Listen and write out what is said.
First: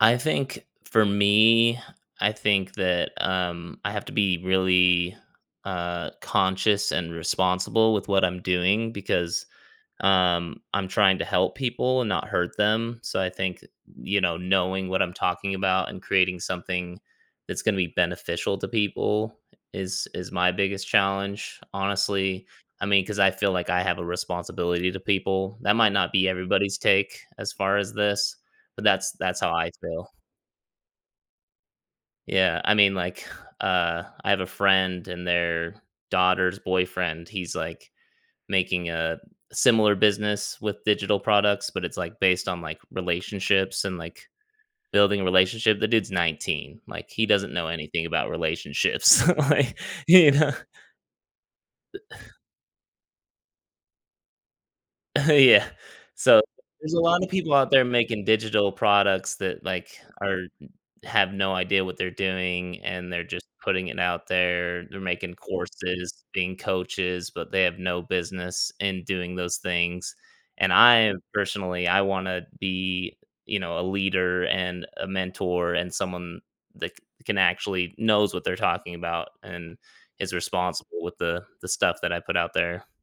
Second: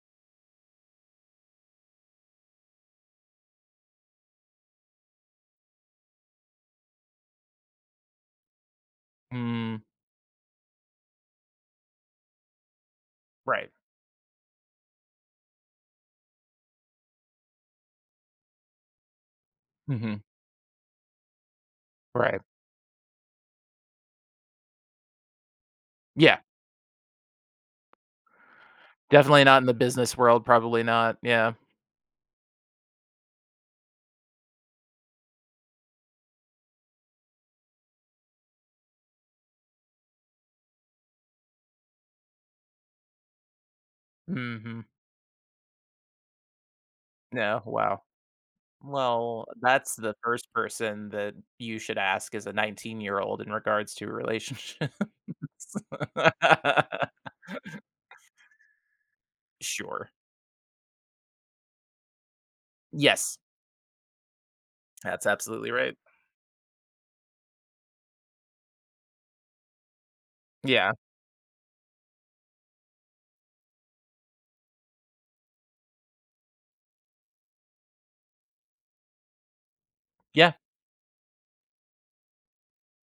I think, for me I think that, um, I have to be really, uh, conscious and responsible with what I'm doing because, Mm. um, I'm trying to help people and not hurt them, so, I think, Right. you know, knowing what I'm talking about and creating something that's gonna be beneficial to people is Mhm. is my biggest challenge Right. honestly, I mean, 'cause I feel like I have a responsibility to people. That might not be Yeah. everybody's take as far as this, but that's that's Definitely how not in I the feel. business world, probably not, yeah. Yeah, I mean, like, uh, I have a friend and their daughter's boyfriend, he's, like, making a similar business with digital products, but it's, like, based on, like, relationships and, like, Mhm. building relationship the dude's 19, like, he doesn't Yeah, know wow, anything about relationships, well, like, that's the you know. 1st person that you should U ask, is a nineteen-year-old in regards to relationships. Yeah, so, there's a lot of people out there making digital products that, like, Sure. are have no idea what they're doing, and they're Yes. just putting it out there. They're That's making absolutely right. courses, being coaches, but they have no business in doing those things, and, Yeah. I personally, I wanna be, you know, a leader, and a mentor, and someone that c can actually knows what they're talking about and is Yeah. responsible with the the stuff that I put out there.